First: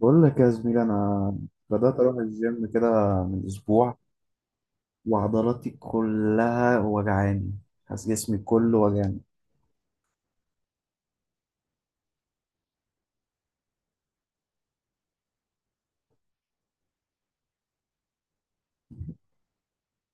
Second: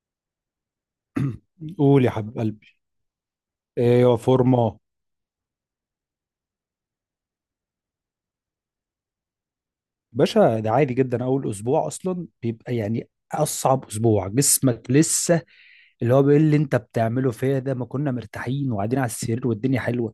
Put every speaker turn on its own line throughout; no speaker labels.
بقول لك يا زميلي، انا بدات
قول يا
اروح
حبيب
الجيم
قلبي،
كده من اسبوع،
ايوه فورمه
وعضلاتي كلها وجعاني. حاسس جسمي كله وجعاني.
باشا. ده عادي جدا، اول اسبوع اصلا بيبقى يعني اصعب اسبوع، جسمك لسه اللي هو بيقول اللي انت بتعمله فيا ده، ما كنا مرتاحين وقاعدين على السرير والدنيا حلوه.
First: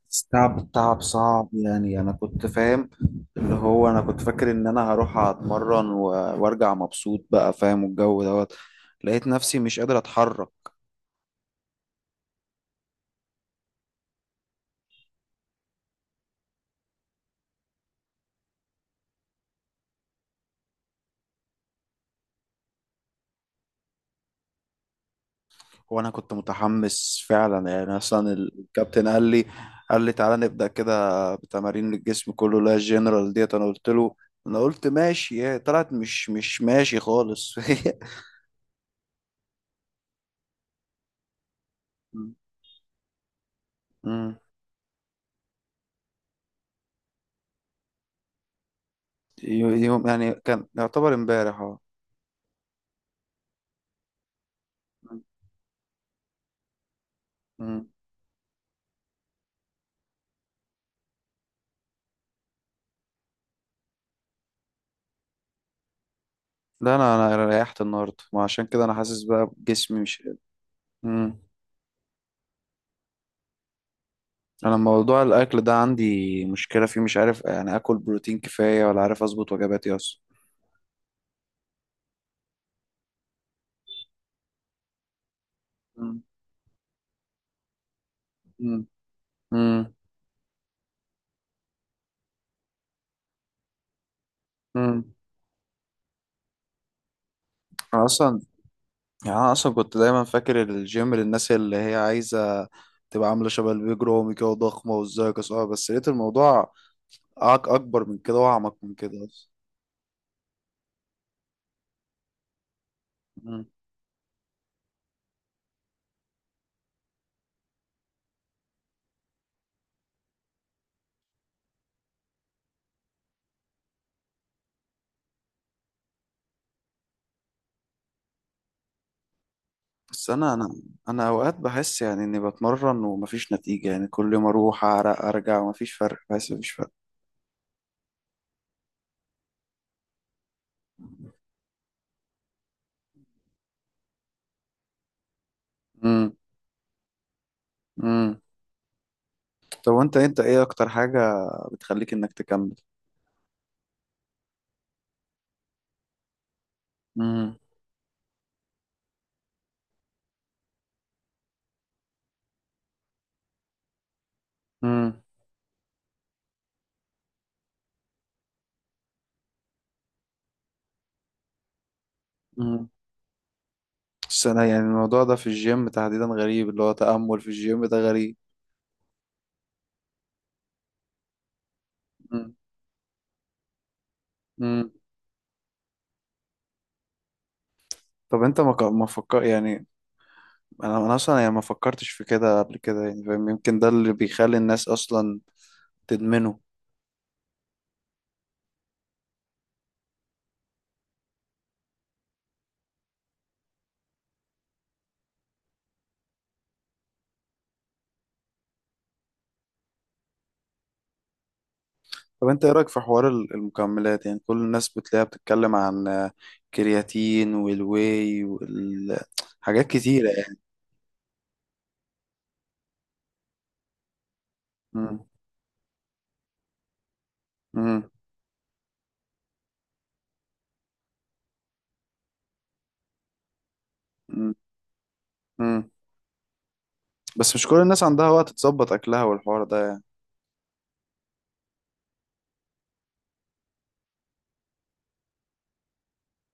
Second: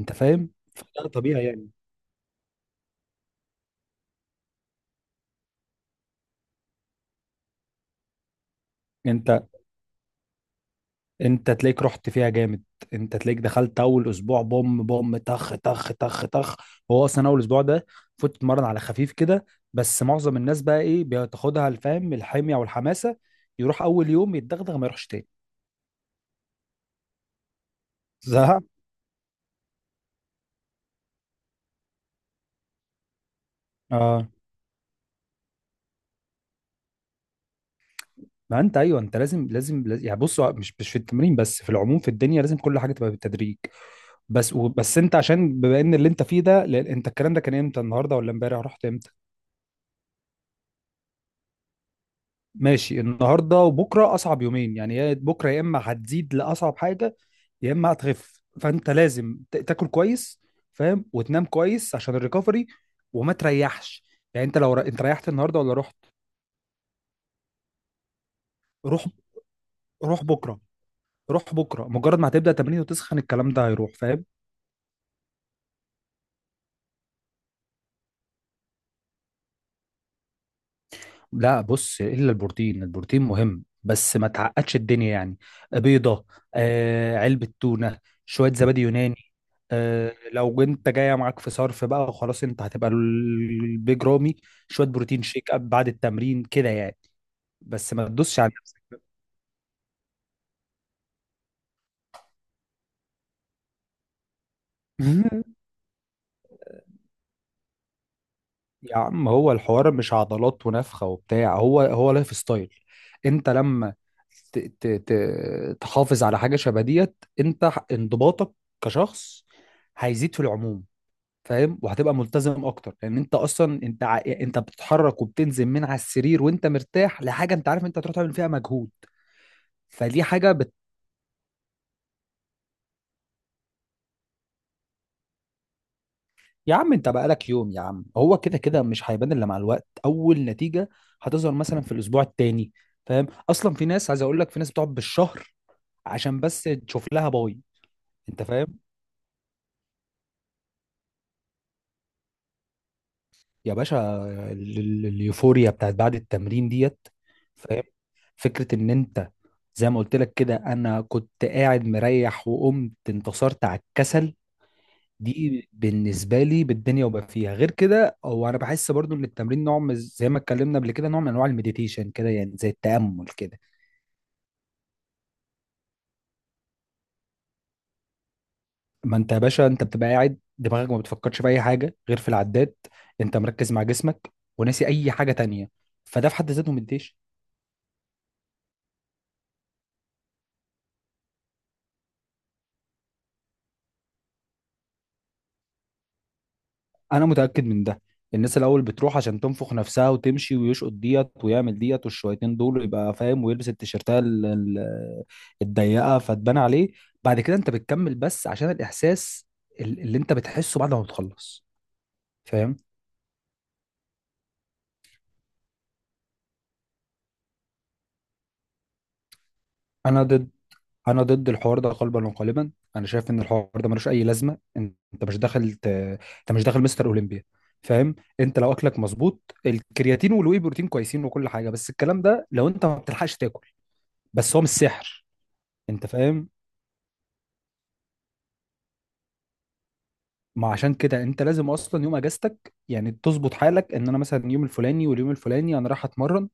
انت فاهم؟
التعب التعب
فده طبيعي
صعب،
يعني.
يعني انا كنت فاهم. اللي هو انا كنت فاكر ان انا هروح اتمرن وارجع مبسوط بقى، فاهم، والجو دوت. لقيت
انت
نفسي مش قادر اتحرك.
انت تلاقيك رحت فيها جامد، انت تلاقيك دخلت اول اسبوع بوم بوم طخ طخ طخ طخ. هو اصلا اول اسبوع ده فوت تتمرن على خفيف كده، بس معظم الناس بقى ايه، بتاخدها الفهم الحميه والحماسه، يروح اول يوم يتدغدغ ما يروحش تاني.
وانا كنت متحمس فعلا، يعني اصلا
زهق.
الكابتن قال لي تعالى نبدا كده بتمارين الجسم كله، لا الجنرال ديت. انا قلت له
اه
انا قلت ماشي، هي طلعت مش ماشي خالص.
ما انت ايوه، انت لازم، يعني بص، هو مش في التمرين بس، في العموم في الدنيا لازم كل حاجه تبقى بالتدريج.
أمم.
بس بس انت عشان بما ان اللي انت فيه ده، لأن انت الكلام ده كان امتى؟ النهارده ولا امبارح؟ رحت امتى؟
يوم يعني كان يعتبر امبارح، اه.
ماشي، النهارده وبكره اصعب يومين يعني، يا بكره يا اما هتزيد لاصعب حاجه يا
أمم.
اما هتخف. فانت لازم تاكل كويس، فاهم، وتنام كويس عشان الريكفري، وما تريحش. يعني انت لو انت ريحت النهارده ولا رحت؟
لا، انا ريحت النهارده، ما عشان كده انا
روح،
حاسس بقى بجسمي مش
روح
قادر.
بكره،
امم.
روح بكره مجرد ما هتبدا تمرين وتسخن الكلام ده هيروح. فاهم؟
انا موضوع الاكل ده عندي مشكله فيه، مش عارف يعني اكل بروتين كفايه، ولا عارف اظبط وجباتي اصلا.
لا بص، الا البروتين، البروتين مهم بس ما تعقدش الدنيا يعني.
أمم.
بيضه، آه، علبه تونه، شويه زبادي
أمم.
يوناني، آه لو انت جايه معاك في صرف بقى خلاص انت هتبقى البيج رامي، شويه
أمم.
بروتين شيك اب بعد التمرين كده يعني. بس
أنا
ما
اصلا
تدوسش على نفسك.
يعني انا اصلا كنت دايما فاكر الجيم للناس اللي هي عايزه تبقى عامله شبه البيج رامي كده وضخمه وازاي كسوها، بس لقيت الموضوع اكبر من كده واعمق من
يا
كده
عم
اصلا.
هو الحوار مش عضلات ونفخه وبتاع، هو هو لايف ستايل. انت
مم.
لما ت- ت- تحافظ على حاجه شبه ديت، انت انضباطك كشخص هيزيد في العموم. فاهم؟ وهتبقى ملتزم اكتر، لان انت اصلا انت انت بتتحرك وبتنزل من على السرير وانت مرتاح لحاجه انت عارف انت هتروح تعمل فيها مجهود. فدي
بس
حاجه
انا انا انا اوقات بحس يعني اني بتمرن ومفيش نتيجه، يعني كل يوم اروح اعرق ارجع ومفيش فرق، بحس مفيش
يا
فرق.
عم انت بقالك يوم، يا عم هو كده كده مش هيبان الا مع الوقت، اول نتيجه هتظهر مثلا في الاسبوع التاني. فاهم؟ اصلا في ناس، عايز اقول لك في ناس بتقعد بالشهر
امم.
عشان بس تشوف لها باي.
امم.
انت فاهم؟
طب، وانت ايه اكتر حاجه بتخليك انك تكمل؟
يا باشا، اليوفوريا بتاعت بعد التمرين ديت.
امم.
فاهم؟ فكرة ان انت، زي ما قلت لك كده، انا كنت قاعد مريح وقمت انتصرت على الكسل،
امم.
دي بالنسبة لي بالدنيا. وبقى فيها غير كده، هو انا بحس برضو ان التمرين نوع زي ما اتكلمنا قبل كده، نوع من انواع المديتيشن كده، يعني زي
امم.
التأمل كده.
بس انا يعني الموضوع ده في الجيم تحديدا غريب، اللي هو تأمل في الجيم ده غريب.
ما انت يا باشا انت بتبقى قاعد دماغك ما بتفكرش في اي حاجة غير في
مم.
العداد، انت مركز مع جسمك، وناسي
مم.
اي حاجة تانية. فده في حد ذاته مديش.
طب انت ما فكر يعني. انا اصلا يعني ما فكرتش في كده قبل كده يعني، فاهم؟ يمكن ده اللي بيخلي الناس اصلا تدمنه.
انا متاكد من ده. الناس الاول بتروح عشان تنفخ نفسها وتمشي ويشقط ديت ويعمل ديت والشويتين دول، يبقى فاهم، ويلبس التيشيرتات الضيقه فتبان عليه. بعد كده انت بتكمل بس عشان الاحساس اللي انت بتحسه بعد ما بتخلص.
طب انت ايه
فاهم؟
رايك في حوار المكملات؟ يعني كل الناس بتلاقيها بتتكلم عن آه، كرياتين والواي والحاجات
انا
كتيره
ضد،
يعني.
انا ضد الحوار ده قلبا وقالبا. انا شايف ان الحوار ده ملوش اي لازمه. انت
مم.
مش داخل انت مش داخل مستر اولمبيا.
مم.
فاهم؟ انت لو اكلك مظبوط الكرياتين والواي بروتين كويسين وكل حاجه، بس الكلام ده لو انت ما بتلحقش تاكل،
مم.
بس هو مش سحر.
مم.
انت فاهم؟
بس مش كل الناس عندها وقت تظبط اكلها والحوار ده يعني.
ما عشان كده انت لازم اصلا يوم اجازتك يعني تظبط حالك، ان انا مثلا يوم الفلاني واليوم الفلاني انا رايح اتمرن،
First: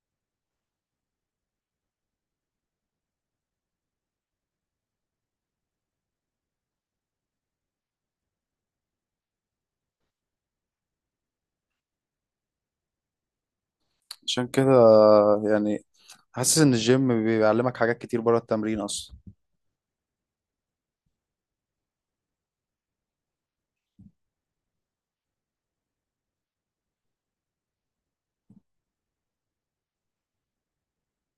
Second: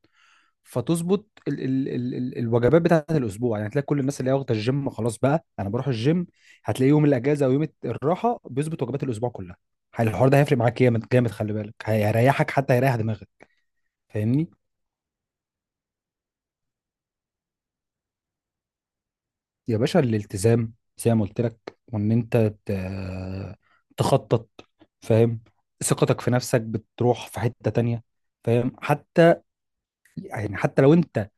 فتظبط ال الوجبات بتاعت الاسبوع. يعني هتلاقي كل الناس اللي هي واخده الجيم خلاص بقى انا بروح الجيم، هتلاقي يوم الاجازه ويوم الراحه بيظبط وجبات الاسبوع كلها. الحوار ده هيفرق معاك جامد جامد، خلي بالك، هيريحك حتى، هيريح دماغك.
عشان
فاهمني؟
كده يعني، حاسس ان الجيم بيعلمك حاجات كتير بره التمرين اصلا.
يا باشا الالتزام، زي ما قلت لك، وان انت ت- تخطط. فاهم؟ ثقتك في نفسك بتروح في حتة تانية. فاهم؟ حتى يعني حتى لو انت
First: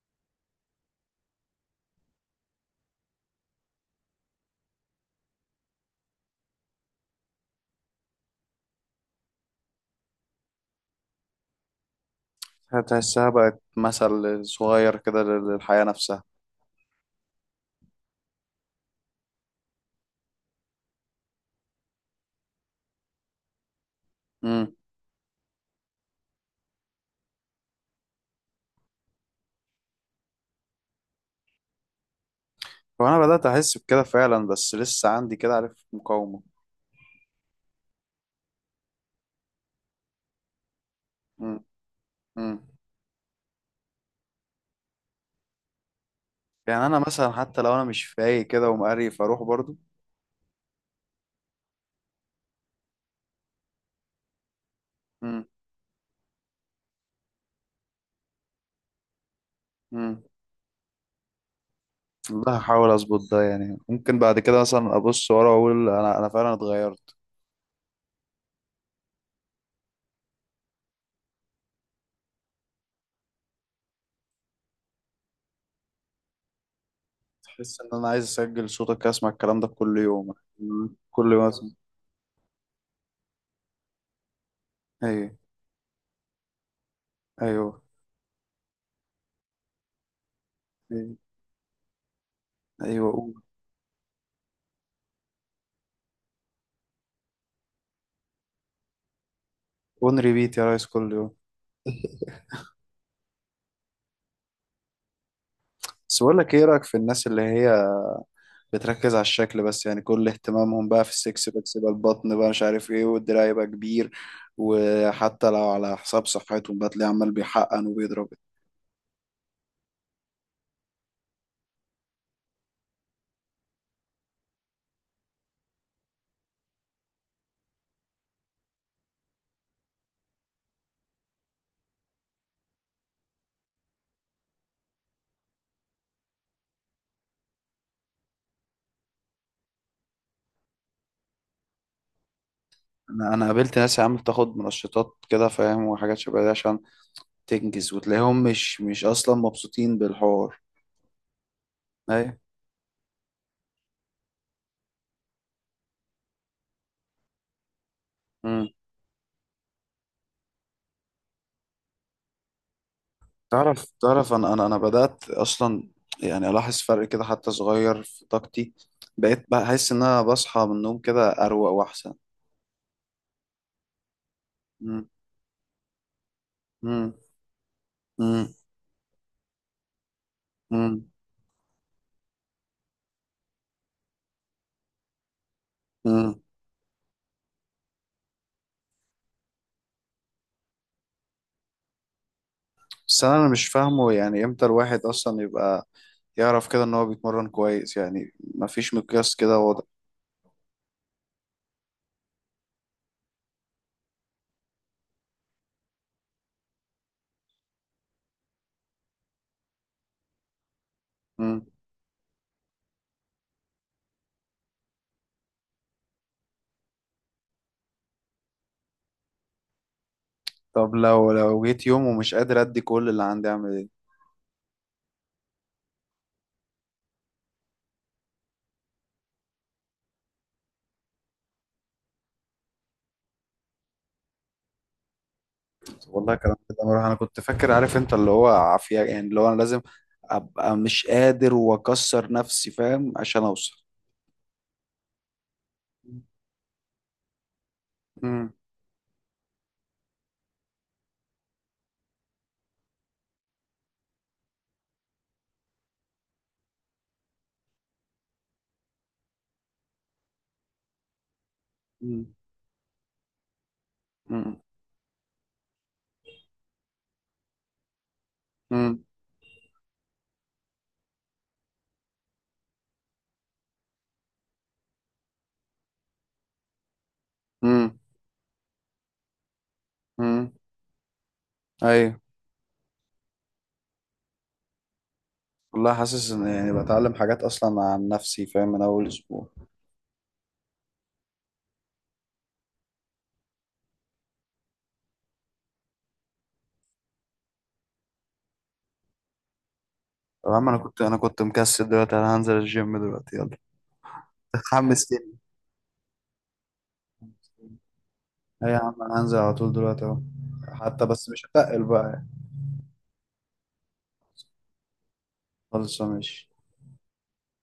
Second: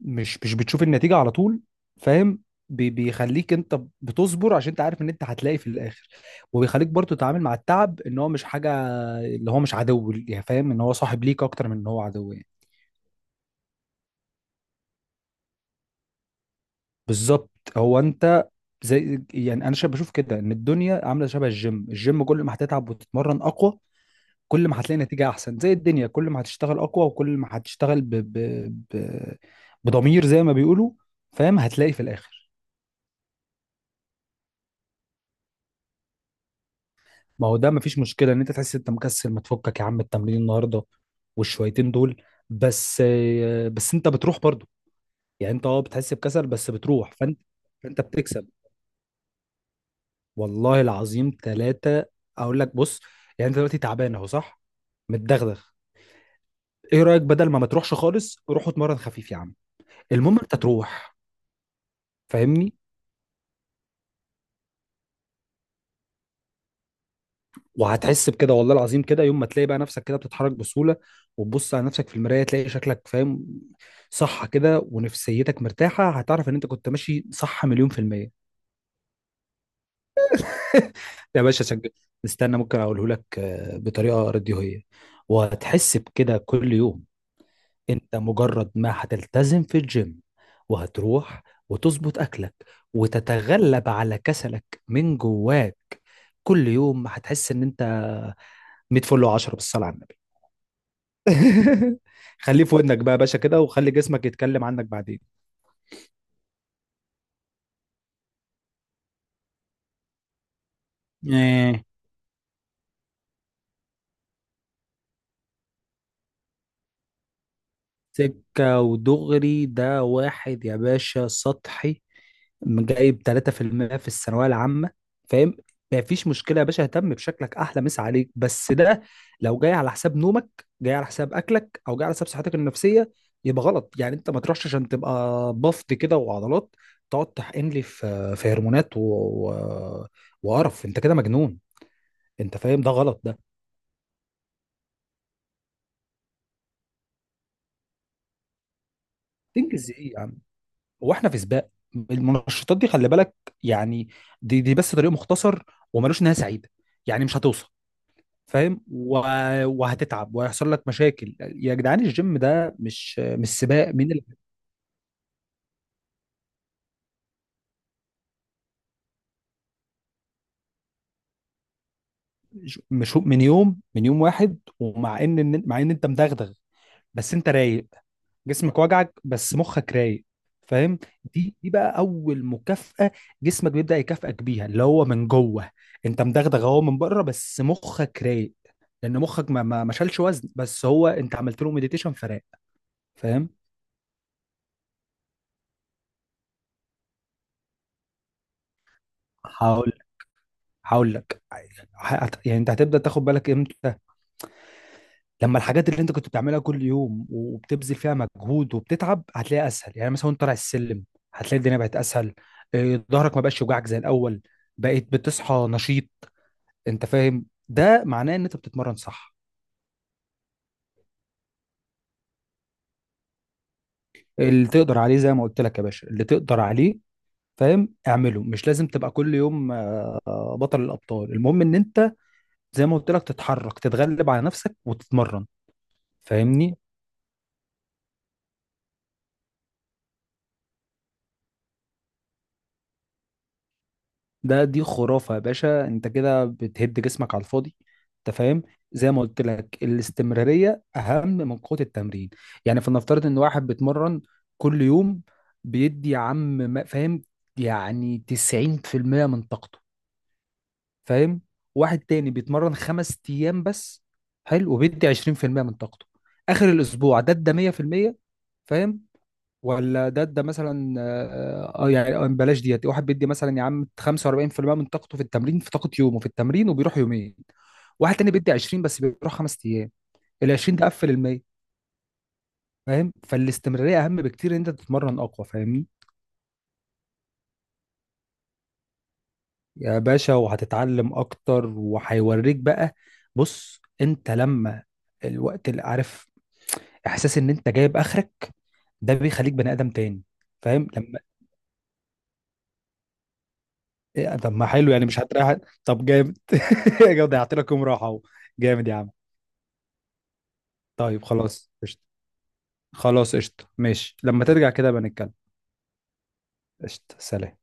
مش بتشوف النتيجة على طول، فاهم، بيخليك انت بتصبر عشان انت عارف ان انت هتلاقي في الاخر. وبيخليك برضو تتعامل مع التعب ان هو مش حاجة، اللي هو مش عدو يعني، فاهم ان هو صاحب ليك اكتر من ان هو عدو يعني.
هتحسها بقت مثل صغير كده للحياه نفسها.
بالظبط. هو انت، زي يعني انا بشوف كده ان الدنيا عامله شبه الجيم. الجيم كل ما هتتعب وتتمرن اقوى كل ما هتلاقي نتيجة أحسن، زي الدنيا كل ما هتشتغل أقوى، وكل ما هتشتغل ب... بضمير زي ما بيقولوا، فاهم، هتلاقي في الآخر.
وانا بدات احس بكده فعلا، بس لسه عندي كده، عارف، مقاومه.
ما هو ده مفيش مشكلة إن أنت تحس إن أنت مكسل، ما تفكك يا عم التمرين النهاردة
مم.
والشويتين دول.
مم.
بس بس أنت بتروح برضو، يعني أنت أه بتحس بكسل بس
يعني انا
بتروح،
مثلا حتى لو انا
فأنت
مش فايق
بتكسب.
كده ومقريف اروح برضو.
والله العظيم ثلاثة أقول لك. بص، يعني أنت دلوقتي تعبان أهو، صح،
مم.
متدغدغ. إيه رأيك؟ بدل ما تروحش خالص، روح اتمرن خفيف يا عم.
مم.
المهم أنت تروح.
والله
فاهمني؟
هحاول اظبط ده، يعني ممكن بعد كده مثلا ابص ورا واقول انا فعلا اتغيرت.
وهتحس بكده والله العظيم، كده يوم ما تلاقي بقى نفسك كده بتتحرك بسهولة، وتبص على نفسك في المراية تلاقي شكلك، فاهم صح كده، ونفسيتك مرتاحة، هتعرف ان انت كنت ماشي صح
تحس ان
مليون في
انا عايز
المية.
اسجل صوتك اسمع الكلام ده كل يوم. مم. كل يوم
يا باشا
اسمع.
استنى، ممكن اقوله لك آه، بطريقة راديوهية.
ايوه.
وهتحس بكده كل يوم،
ايوه.
انت مجرد ما هتلتزم في الجيم،
ايوه.
وهتروح، وتظبط اكلك،
ايوه. ايوه.
وتتغلب على كسلك من جواك، كل يوم هتحس ان انت 100 فل و10، بالصلاة على النبي.
اون ريبيت يا ريس، كل يوم.
خليه في ودنك بقى يا باشا كده، وخلي جسمك يتكلم عنك بعدين.
بس بقول لك، ايه رايك في الناس اللي هي بتركز على الشكل بس، يعني كل اهتمامهم بقى في السكس باكس
آه،
بقى، البطن بقى، مش عارف ايه، والدراع يبقى كبير، وحتى لو على حساب صحتهم بقى تلاقيه عمال بيحقن وبيضرب.
سكة ودغري، ده واحد يا باشا سطحي، جايب 3% في المية في الثانوية العامة. فاهم؟ مفيش مشكلة يا باشا اهتم بشكلك، أحلى مسا عليك، بس ده لو جاي على حساب نومك، جاي على حساب أكلك، أو جاي على حساب صحتك النفسية، يبقى غلط. يعني أنت ما تروحش عشان تبقى بفط كده وعضلات، تقعد تحقن لي في هرمونات و... وقرف، أنت كده مجنون. أنت فاهم؟ ده غلط.
انا قابلت ناس يا عم بتاخد منشطات كده، فاهم، وحاجات شبه دي عشان تنجز، وتلاقيهم مش اصلا
تنجز
مبسوطين
ايه يا عم،
بالحوار.
هو احنا في سباق؟
ايوه.
المنشطات دي خلي بالك، يعني دي بس طريق مختصر، وملوش نهايه سعيده، يعني مش هتوصل.
امم.
فاهم؟ وهتتعب وهيحصل لك مشاكل يا جدعان. الجيم ده مش
تعرف
سباق
تعرف انا بدأت اصلا يعني الاحظ فرق كده حتى صغير في طاقتي، بقيت بحس ان انا بصحى من النوم كده اروق واحسن.
مش من يوم، من يوم واحد، ومع ان، مع ان انت مدغدغ
امم.
بس انت رايق.
امم.
جسمك وجعك بس مخك رايق. فاهم؟
امم.
دي بقى اول مكافأة، جسمك بيبدأ يكافئك بيها اللي هو من جوه. انت مدغدغ اهو من بره بس مخك رايق، لان مخك ما شالش وزن، بس هو انت عملت له مديتيشن فراق.
بس انا
فاهم؟
مش فاهمه، يعني امتى الواحد اصلا يبقى يعرف كده ان هو بيتمرن كويس؟ يعني مفيش مقياس كده واضح.
هقول هقول لك، يعني انت هتبدأ تاخد بالك امتى؟ لما الحاجات اللي انت كنت بتعملها كل يوم وبتبذل فيها مجهود وبتتعب هتلاقيها اسهل، يعني مثلا وانت طالع السلم هتلاقي
مم.
الدنيا بقت اسهل، إيه، ظهرك ما بقاش يوجعك زي الاول، بقيت بتصحى نشيط، انت فاهم؟ ده معناه ان انت بتتمرن صح.
طب لو جيت يوم ومش قادر ادي كل اللي عندي، اعمل ايه؟
اللي تقدر عليه زي ما قلت لك يا باشا، اللي تقدر عليه، فاهم، اعمله، مش لازم تبقى كل يوم آه، بطل الابطال، المهم ان انت، زي ما قلت لك، تتحرك، تتغلب على نفسك، وتتمرن.
والله كلام كده
فاهمني؟
مره، انا كنت فاكر، عارف انت، اللي هو عافيه يعني، اللي هو انا لازم ابقى مش قادر واكسر نفسي، فاهم، عشان اوصل.
ده دي خرافة يا باشا، انت كده بتهد جسمك على الفاضي. انت
مم.
فاهم؟ زي ما قلت لك الاستمرارية اهم من قوة التمرين. يعني فلنفترض ان واحد بيتمرن كل يوم، بيدي يا عم فاهم، يعني 90% من طاقته، فاهم. واحد
مم.
تاني بيتمرن 5 ايام بس،
مم.
حلو، وبيدي 20% من طاقته، اخر الاسبوع ده ادى 100%. فاهم؟
مم.
ولا ده مثلا اه آه، يعني آه، بلاش ديت، واحد بيدي مثلا يا عم 45% من طاقته في التمرين، في طاقة يومه في التمرين، وبيروح يومين.
مم.
واحد تاني بيدي 20 بس بيروح 5 ايام، ال
مم.
20 ده قفل ال 100.
ايوه.
فاهم؟ فالاستمرارية اهم بكتير ان انت تتمرن اقوى. فاهمني؟
والله حاسس ان يعني بتعلم حاجات اصلا عن نفسي، فاهم، من اول اسبوع.
يا باشا وهتتعلم اكتر وهيوريك بقى. بص انت لما، الوقت اللي عارف احساس ان انت جايب اخرك، ده بيخليك بني ادم تاني.
يا عم انا
فاهم؟
كنت انا
لما
كنت مكسل، دلوقتي انا هنزل الجيم دلوقتي، يلا،
إيه، طب ما حلو يعني
اتحمس
مش
تاني.
هتريح. طب جامد. جامد ضيعت لك يوم راحه اهو،
اي يا
جامد يا
عم
عم.
انا هنزل على طول دلوقتي اهو، حتى
طيب
بس مش
خلاص
هتقل
قشطه،
بقى.
خلاص قشطه ماشي، لما ترجع كده بنتكلم.
خلص ماشي.
قشطه سلام.